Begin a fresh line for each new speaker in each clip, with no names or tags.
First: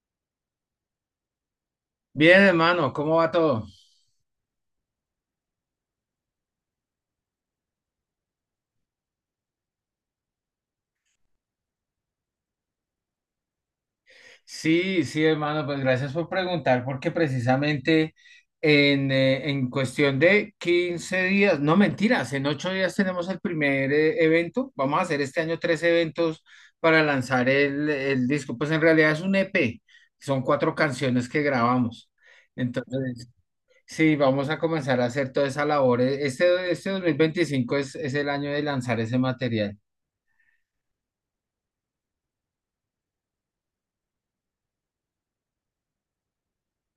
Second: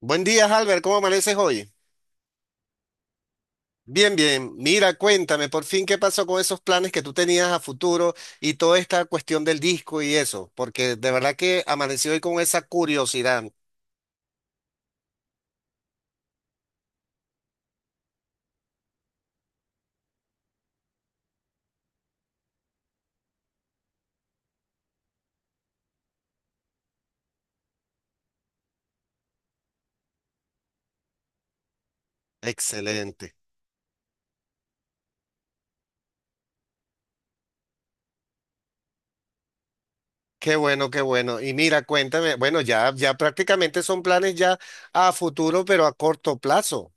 Buen día, Albert. ¿Cómo amaneces hoy?
Bien, hermano, ¿cómo va todo?
Bien, bien. Mira, cuéntame por fin qué pasó con esos planes que tú tenías a futuro y toda esta cuestión del disco y eso, porque de verdad que amanecí hoy con esa curiosidad.
Sí, sí, hermano, pues gracias por preguntar, porque precisamente en cuestión de 15 días, no mentiras, en 8 días tenemos el primer evento. Vamos a hacer este año tres eventos para lanzar el disco. Pues en realidad es un EP, son cuatro canciones que grabamos. Entonces,
Excelente.
sí, vamos a comenzar a hacer toda esa labor. Este 2025 es el año de lanzar ese material.
Qué bueno, qué bueno. Y mira, cuéntame, bueno, ya prácticamente son planes ya a futuro, pero a corto plazo.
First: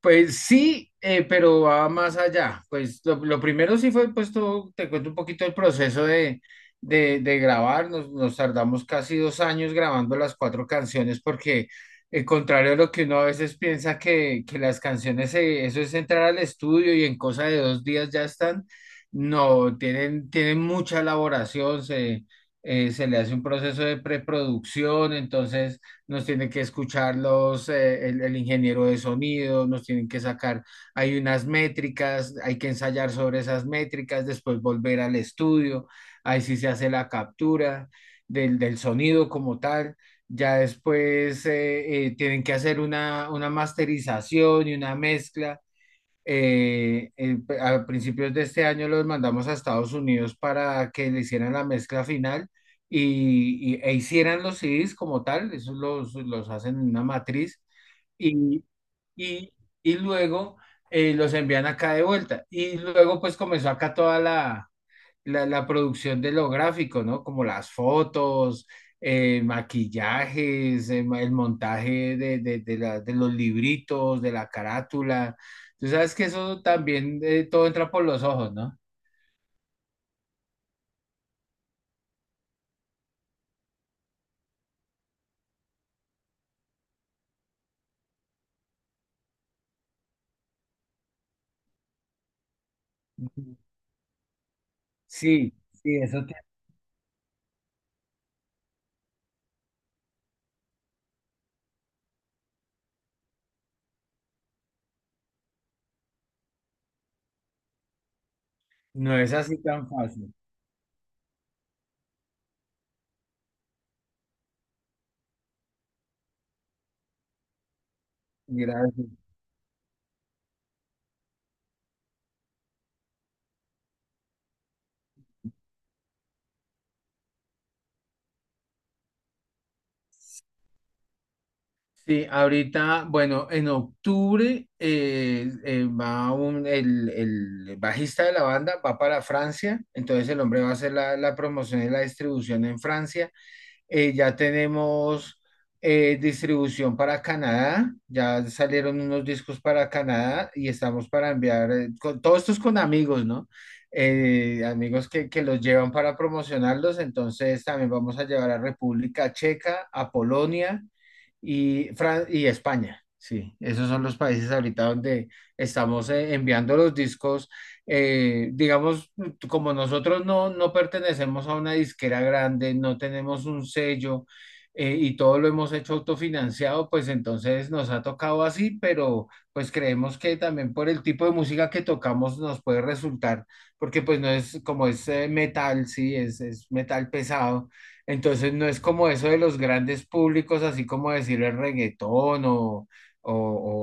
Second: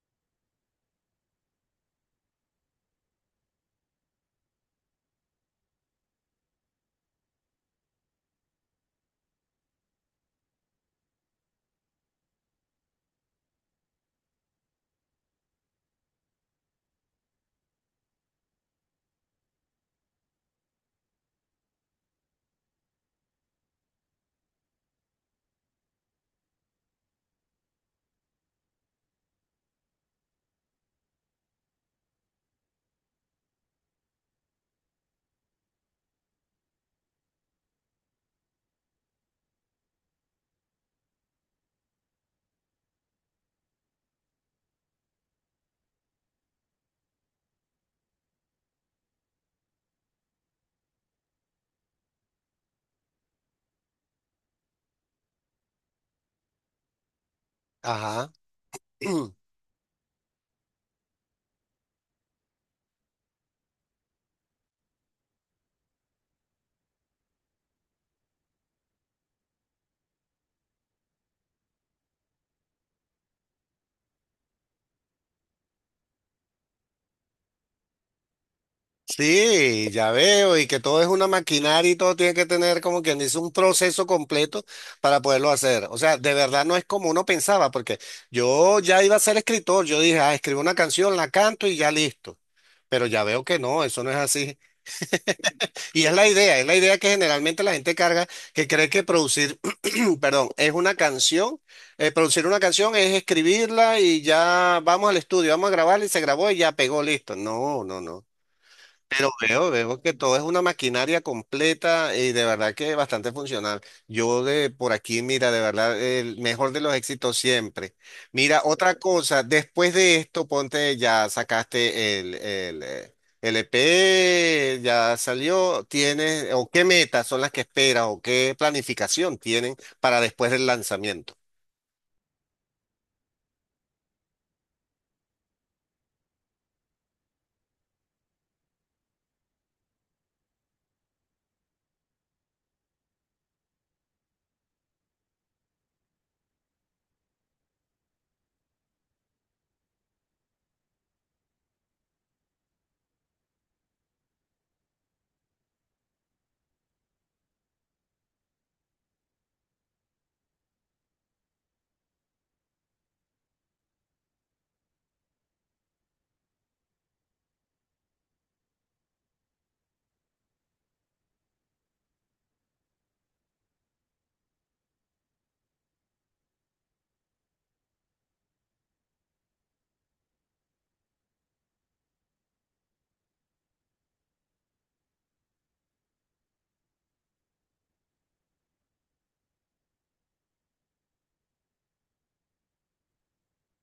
Pues sí, pero va más allá. Pues lo primero sí fue, pues te cuento un poquito el proceso de grabar. Nos tardamos casi 2 años grabando las cuatro canciones porque, contrario a lo que uno a veces piensa que las canciones, eso es entrar al estudio y en cosa de 2 días ya están. No, tienen mucha elaboración, se le hace un proceso de preproducción. Entonces nos tiene que escuchar el ingeniero de sonido, nos tienen que sacar, hay unas métricas, hay que ensayar sobre esas métricas, después volver al estudio. Ahí sí se hace la captura del sonido como tal. Ya después tienen que hacer una masterización y una mezcla a principios de este año los mandamos a Estados Unidos para que le hicieran la mezcla final e hicieran los CDs como tal. Esos los hacen en una matriz
Ajá.
y, y, y luego los envían acá de vuelta. Y luego pues comenzó acá toda la la producción de lo gráfico, ¿no? Como las fotos, maquillajes, el montaje de los libritos, de la carátula. Tú sabes que eso también, todo entra por los ojos, ¿no?
Sí, ya veo, y que todo es una maquinaria y todo tiene que tener como quien dice un proceso completo para poderlo hacer. O sea, de verdad no es como uno pensaba, porque yo ya iba a ser escritor, yo dije, ah, escribo una canción, la canto y ya listo. Pero ya veo que no, eso no es así.
Sí, sí,
Y es la idea que generalmente la gente carga, que cree que producir, perdón, es una canción, producir una canción es escribirla y ya vamos al estudio, vamos a grabarla y se grabó y ya pegó, listo. No, no, no.
no
Pero
es así
veo,
tan
veo que
fácil.
todo es una maquinaria completa y de verdad que bastante funcional. Yo de por aquí, mira, de verdad, el mejor de los éxitos siempre. Mira, otra
Gracias.
cosa, después de esto, ponte, ya sacaste el EP, ya salió, tienes, o qué metas son las que esperas, o qué planificación tienen para después del lanzamiento.
Sí, ahorita, bueno, en octubre, va un, el bajista de la banda va para Francia. Entonces el hombre va a hacer la promoción y la distribución en Francia. Ya tenemos distribución para Canadá, ya salieron unos discos para Canadá y estamos para enviar, todo esto es con amigos, ¿no? Amigos que los llevan para promocionarlos. Entonces también vamos a llevar a República Checa, a Polonia y España. Sí, esos son los países ahorita donde estamos enviando los discos. Digamos, como nosotros no, pertenecemos a una disquera grande, no tenemos un sello, y todo lo hemos hecho autofinanciado. Pues entonces nos ha tocado así, pero pues creemos que también por el tipo de música que tocamos nos puede resultar, porque pues no es como es, metal. Sí, es metal pesado, entonces no es como eso de los grandes públicos, así como decir el reggaetón o,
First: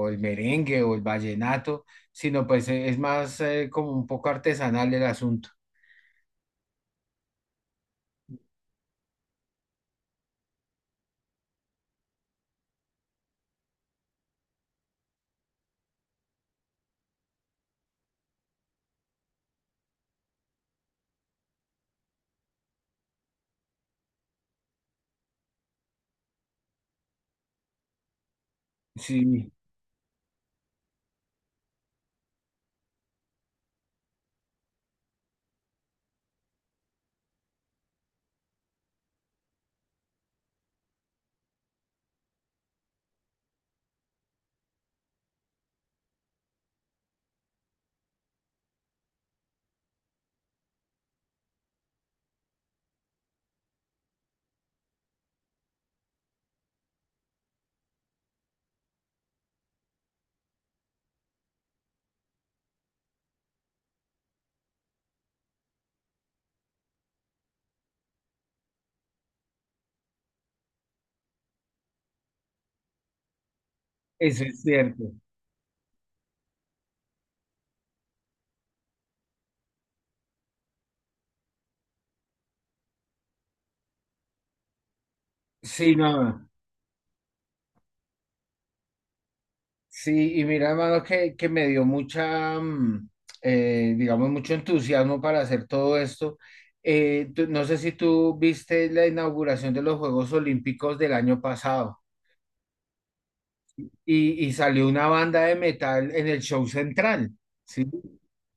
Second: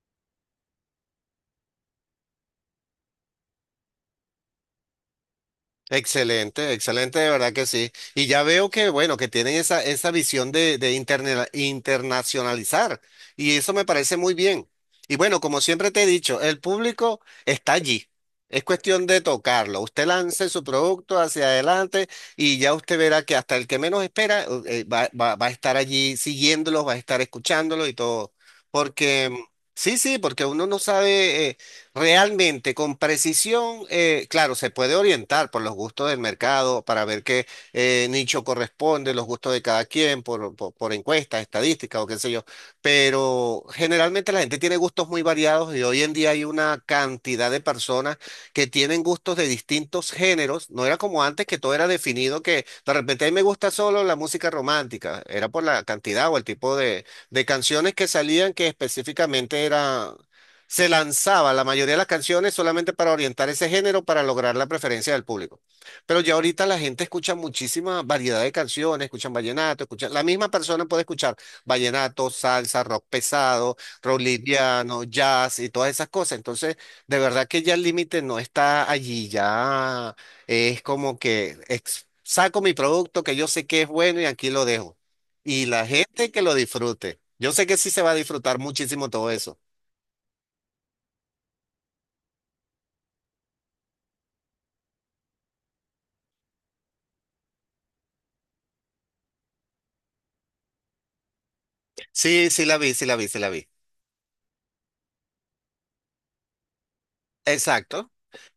o el merengue o el vallenato, sino pues, es más, como un poco artesanal el asunto.
Excelente, excelente, de verdad que sí. Y ya veo que, bueno, que tienen esa, esa visión de internacionalizar. Y eso me parece muy bien. Y bueno, como siempre te he dicho, el público está allí. Es cuestión de tocarlo. Usted lance su producto hacia adelante y ya usted verá que hasta el que menos espera va a estar allí siguiéndolos, va a estar escuchándolos y todo. Porque,
Sí,
sí, sí, porque uno no sabe. Realmente, con precisión, claro, se puede orientar por los gustos del mercado para ver qué nicho corresponde, los gustos de cada quien, por encuestas, estadísticas o qué sé yo, pero generalmente la gente tiene gustos muy variados y hoy en día hay una cantidad de personas que tienen gustos de distintos géneros. No era como antes que todo era definido, que de repente a mí me gusta solo la música romántica, era por la cantidad o el tipo de canciones que salían, que específicamente era se lanzaba la mayoría de las canciones solamente para orientar ese género, para lograr la preferencia del público. Pero ya ahorita la gente escucha muchísima variedad de canciones, escuchan vallenato, escuchan, la misma persona puede escuchar vallenato, salsa, rock pesado, rock
eso es
liviano,
cierto.
jazz y todas esas cosas. Entonces, de verdad que ya el límite no está allí, ya es como que saco mi producto que yo sé que es bueno y aquí lo dejo. Y la
Sí,
gente que
no,
lo disfrute. Yo sé que sí se va a disfrutar muchísimo todo eso.
sí, y mira, hermano, que me dio digamos, mucho entusiasmo para hacer todo esto. No sé si tú viste la inauguración de los Juegos Olímpicos del año pasado,
Sí, sí la vi, sí la vi, sí la vi.
y salió una banda de metal en el show central. ¿Sí?
Exacto.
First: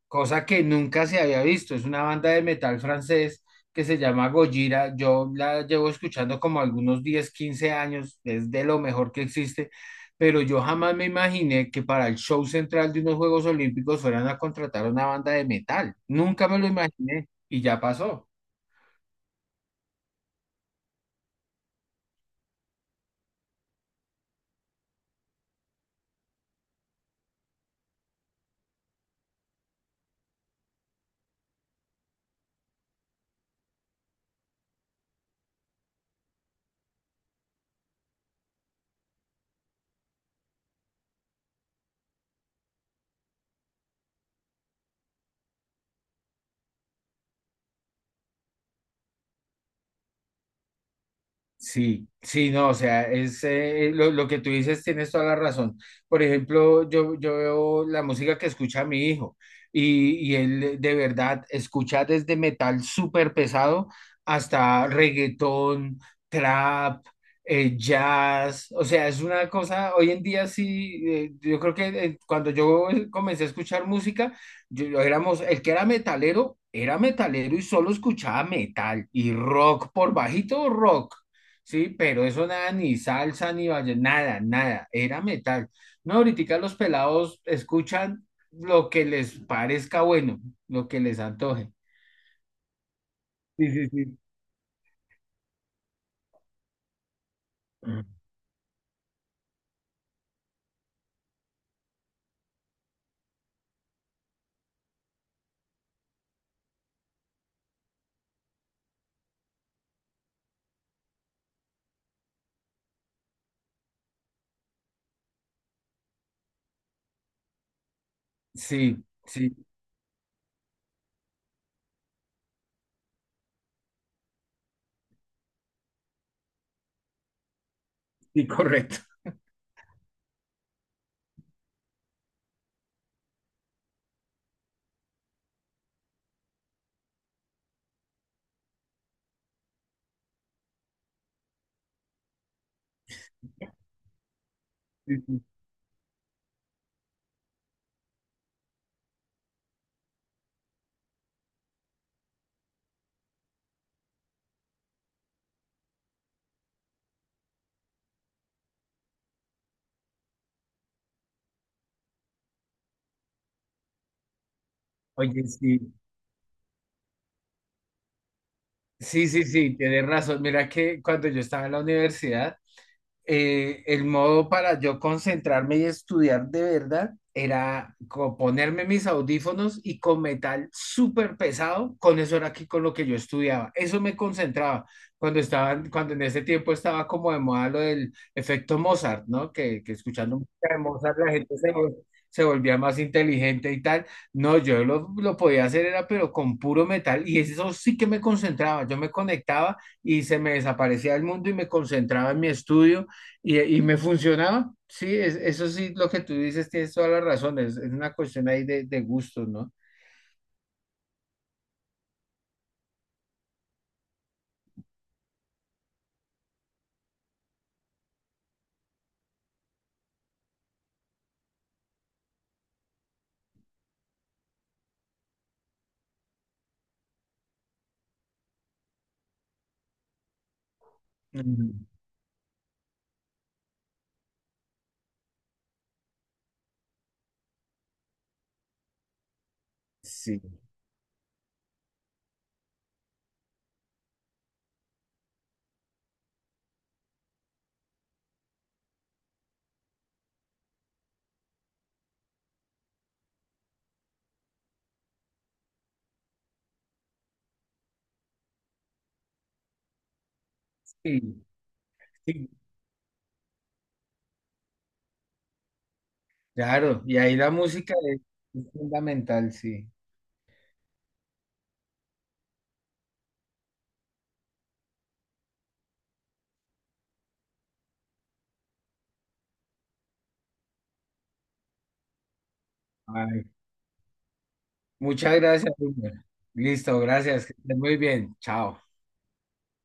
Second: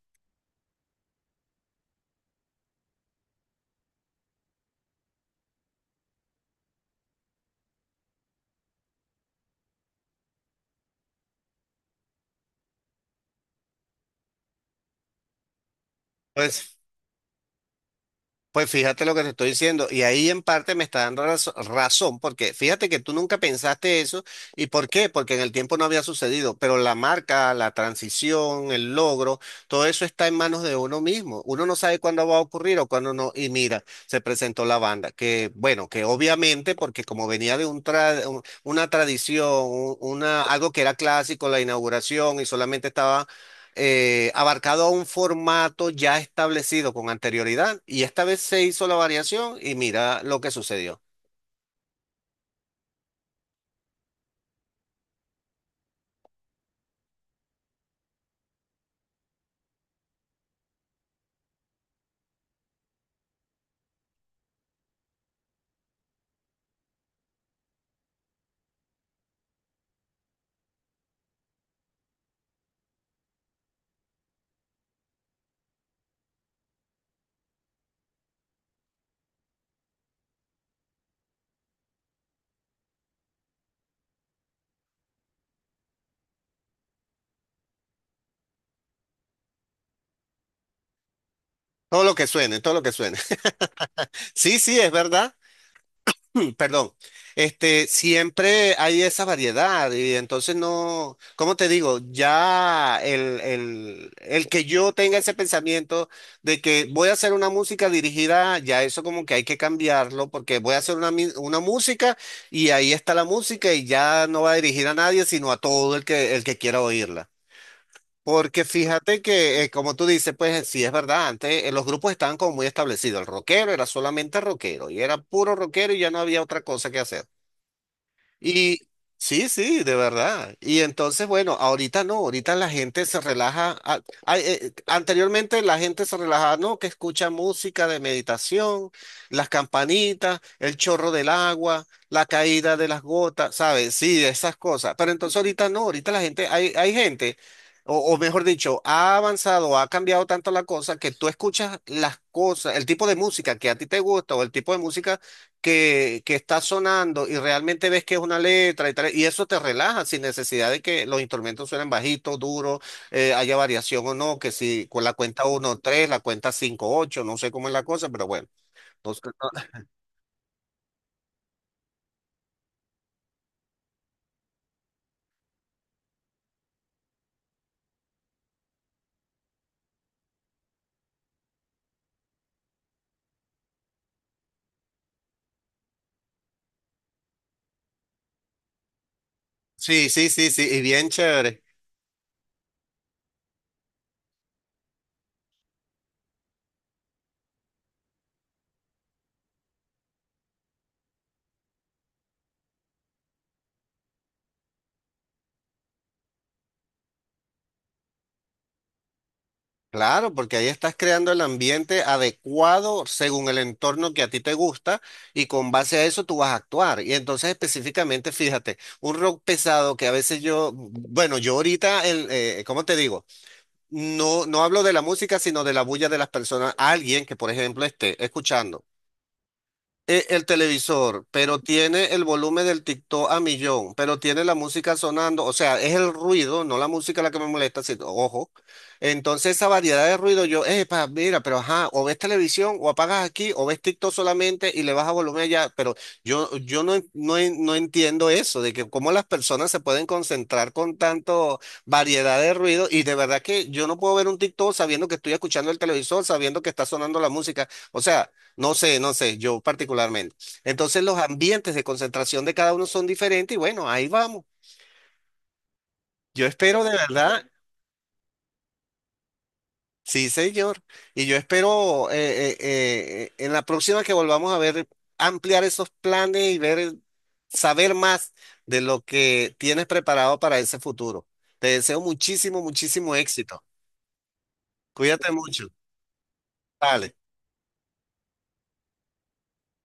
Cosa que nunca se había visto. Es una banda de metal francés que se llama Gojira. Yo la llevo escuchando como algunos 10-15 años, es de lo mejor que existe, pero yo jamás me imaginé que para el show central de unos Juegos Olímpicos fueran a contratar una banda de metal. Nunca me lo
Pues,
imaginé y ya pasó.
fíjate lo que te estoy diciendo. Y ahí en parte me está dando razón, porque fíjate que tú nunca pensaste eso. ¿Y por qué? Porque en el tiempo no había sucedido. Pero la marca, la transición, el logro, todo eso está en manos de uno mismo. Uno no sabe cuándo va a ocurrir o cuándo no. Y mira, se presentó la banda. Que bueno, que obviamente, porque como venía de una tradición, algo que era clásico, la inauguración, y solamente estaba abarcado a un formato ya establecido con anterioridad y esta vez se hizo la variación y mira lo que sucedió.
Sí, sí, no, o sea, es, lo que tú dices, tienes toda la razón. Por ejemplo, yo, veo la música que escucha mi hijo, y él de verdad escucha desde metal súper pesado hasta reggaetón, trap, jazz. O sea, es una cosa, hoy en día sí, yo creo que, cuando yo comencé a escuchar música, yo éramos, el que era metalero y solo escuchaba metal y rock, por bajito rock. Sí, pero eso nada, ni salsa, ni valle, nada, nada, era metal. No, ahorita los pelados escuchan lo que les parezca bueno, lo que les antoje.
Todo lo que suene, todo lo que suene.
Sí, sí, sí.
Sí, sí, es verdad. Perdón, este,
Mm.
siempre hay esa variedad y entonces no, ¿cómo te digo? Ya el que yo tenga ese pensamiento de que voy a hacer una música dirigida, ya eso como que hay que cambiarlo, porque voy a hacer una música y ahí está la música y ya no va a dirigir a nadie, sino a todo el que quiera oírla. Porque
Sí,
fíjate
sí,
que, como tú dices, pues sí es verdad, antes los grupos estaban como muy establecidos. El rockero era solamente rockero y era puro rockero y ya no había otra cosa que hacer.
sí,
Y
correcto.
sí, sí, de verdad. Y entonces, bueno, ahorita no, ahorita la gente se relaja. Anteriormente la gente se relajaba, no, que escucha música de meditación, las campanitas, el chorro del agua, la caída de las gotas, ¿sabes? Sí, esas cosas. Pero
Sí,
entonces
sí.
ahorita no, ahorita la gente, hay gente, o mejor dicho, ha avanzado, ha cambiado tanto la cosa que tú escuchas las cosas, el tipo de música que a ti te gusta o el tipo de música que está sonando y realmente ves que es una letra y tal, y eso te relaja sin necesidad de que los instrumentos suenen bajitos, duros, haya variación o no, que si con la
Oye,
cuenta uno
sí,
3 la cuenta 5 8 no sé cómo es la cosa, pero bueno. Entonces,
sí, sí, sí, tienes razón. Mira que cuando yo estaba en la universidad, el modo para yo concentrarme y estudiar de verdad era ponerme mis audífonos y con metal súper pesado. Con eso era aquí con lo que yo estudiaba. Eso me concentraba cuando en ese tiempo estaba como de moda lo del efecto Mozart, ¿no? Que
sí, sí,
escuchando
sí, sí,
música de
y bien
Mozart la gente
chévere.
se volvía más inteligente y tal. No, yo lo podía hacer era pero con puro metal, y eso sí que me concentraba. Yo me conectaba y se me desaparecía el mundo y me concentraba en mi estudio, y me funcionaba. Sí, eso sí, lo que tú dices, tienes toda la razón, es una cuestión ahí de gustos, ¿no?
Claro, porque ahí estás creando el ambiente adecuado según el entorno que a ti te gusta y con base a eso tú vas a actuar. Y entonces específicamente, fíjate, un rock pesado que a veces yo, bueno, yo ahorita, ¿cómo te digo? No, no hablo de la música, sino de la bulla de las personas. Alguien que, por ejemplo, esté escuchando el televisor, pero
Mm.
tiene el volumen del TikTok a millón, pero tiene la música sonando, o sea, es el ruido, no la música la que me molesta, sino, ojo. Entonces esa variedad de
Sí,
ruido, yo, pa, mira, pero ajá, o ves televisión, o apagas aquí, o ves TikTok solamente y le bajas volumen allá, pero yo no, no entiendo eso, de que cómo las personas se pueden concentrar con tanto variedad de ruido y de verdad que yo no puedo ver un TikTok sabiendo que estoy escuchando el televisor, sabiendo que está sonando la música. O sea. No sé, no sé, yo, particularmente. Entonces los
sí,
ambientes de concentración
sí,
de cada uno son diferentes y bueno, ahí vamos. Yo espero de
claro, y ahí
verdad,
la música es fundamental, sí.
sí, señor. Y yo espero en la próxima que volvamos a ver, ampliar esos planes y ver, saber más de lo que tienes preparado para ese futuro. Te deseo muchísimo, muchísimo
Ay,
éxito. Cuídate
muchas
mucho.
gracias, Wilmer. Listo,
Vale.
gracias, que estés muy bien, chao.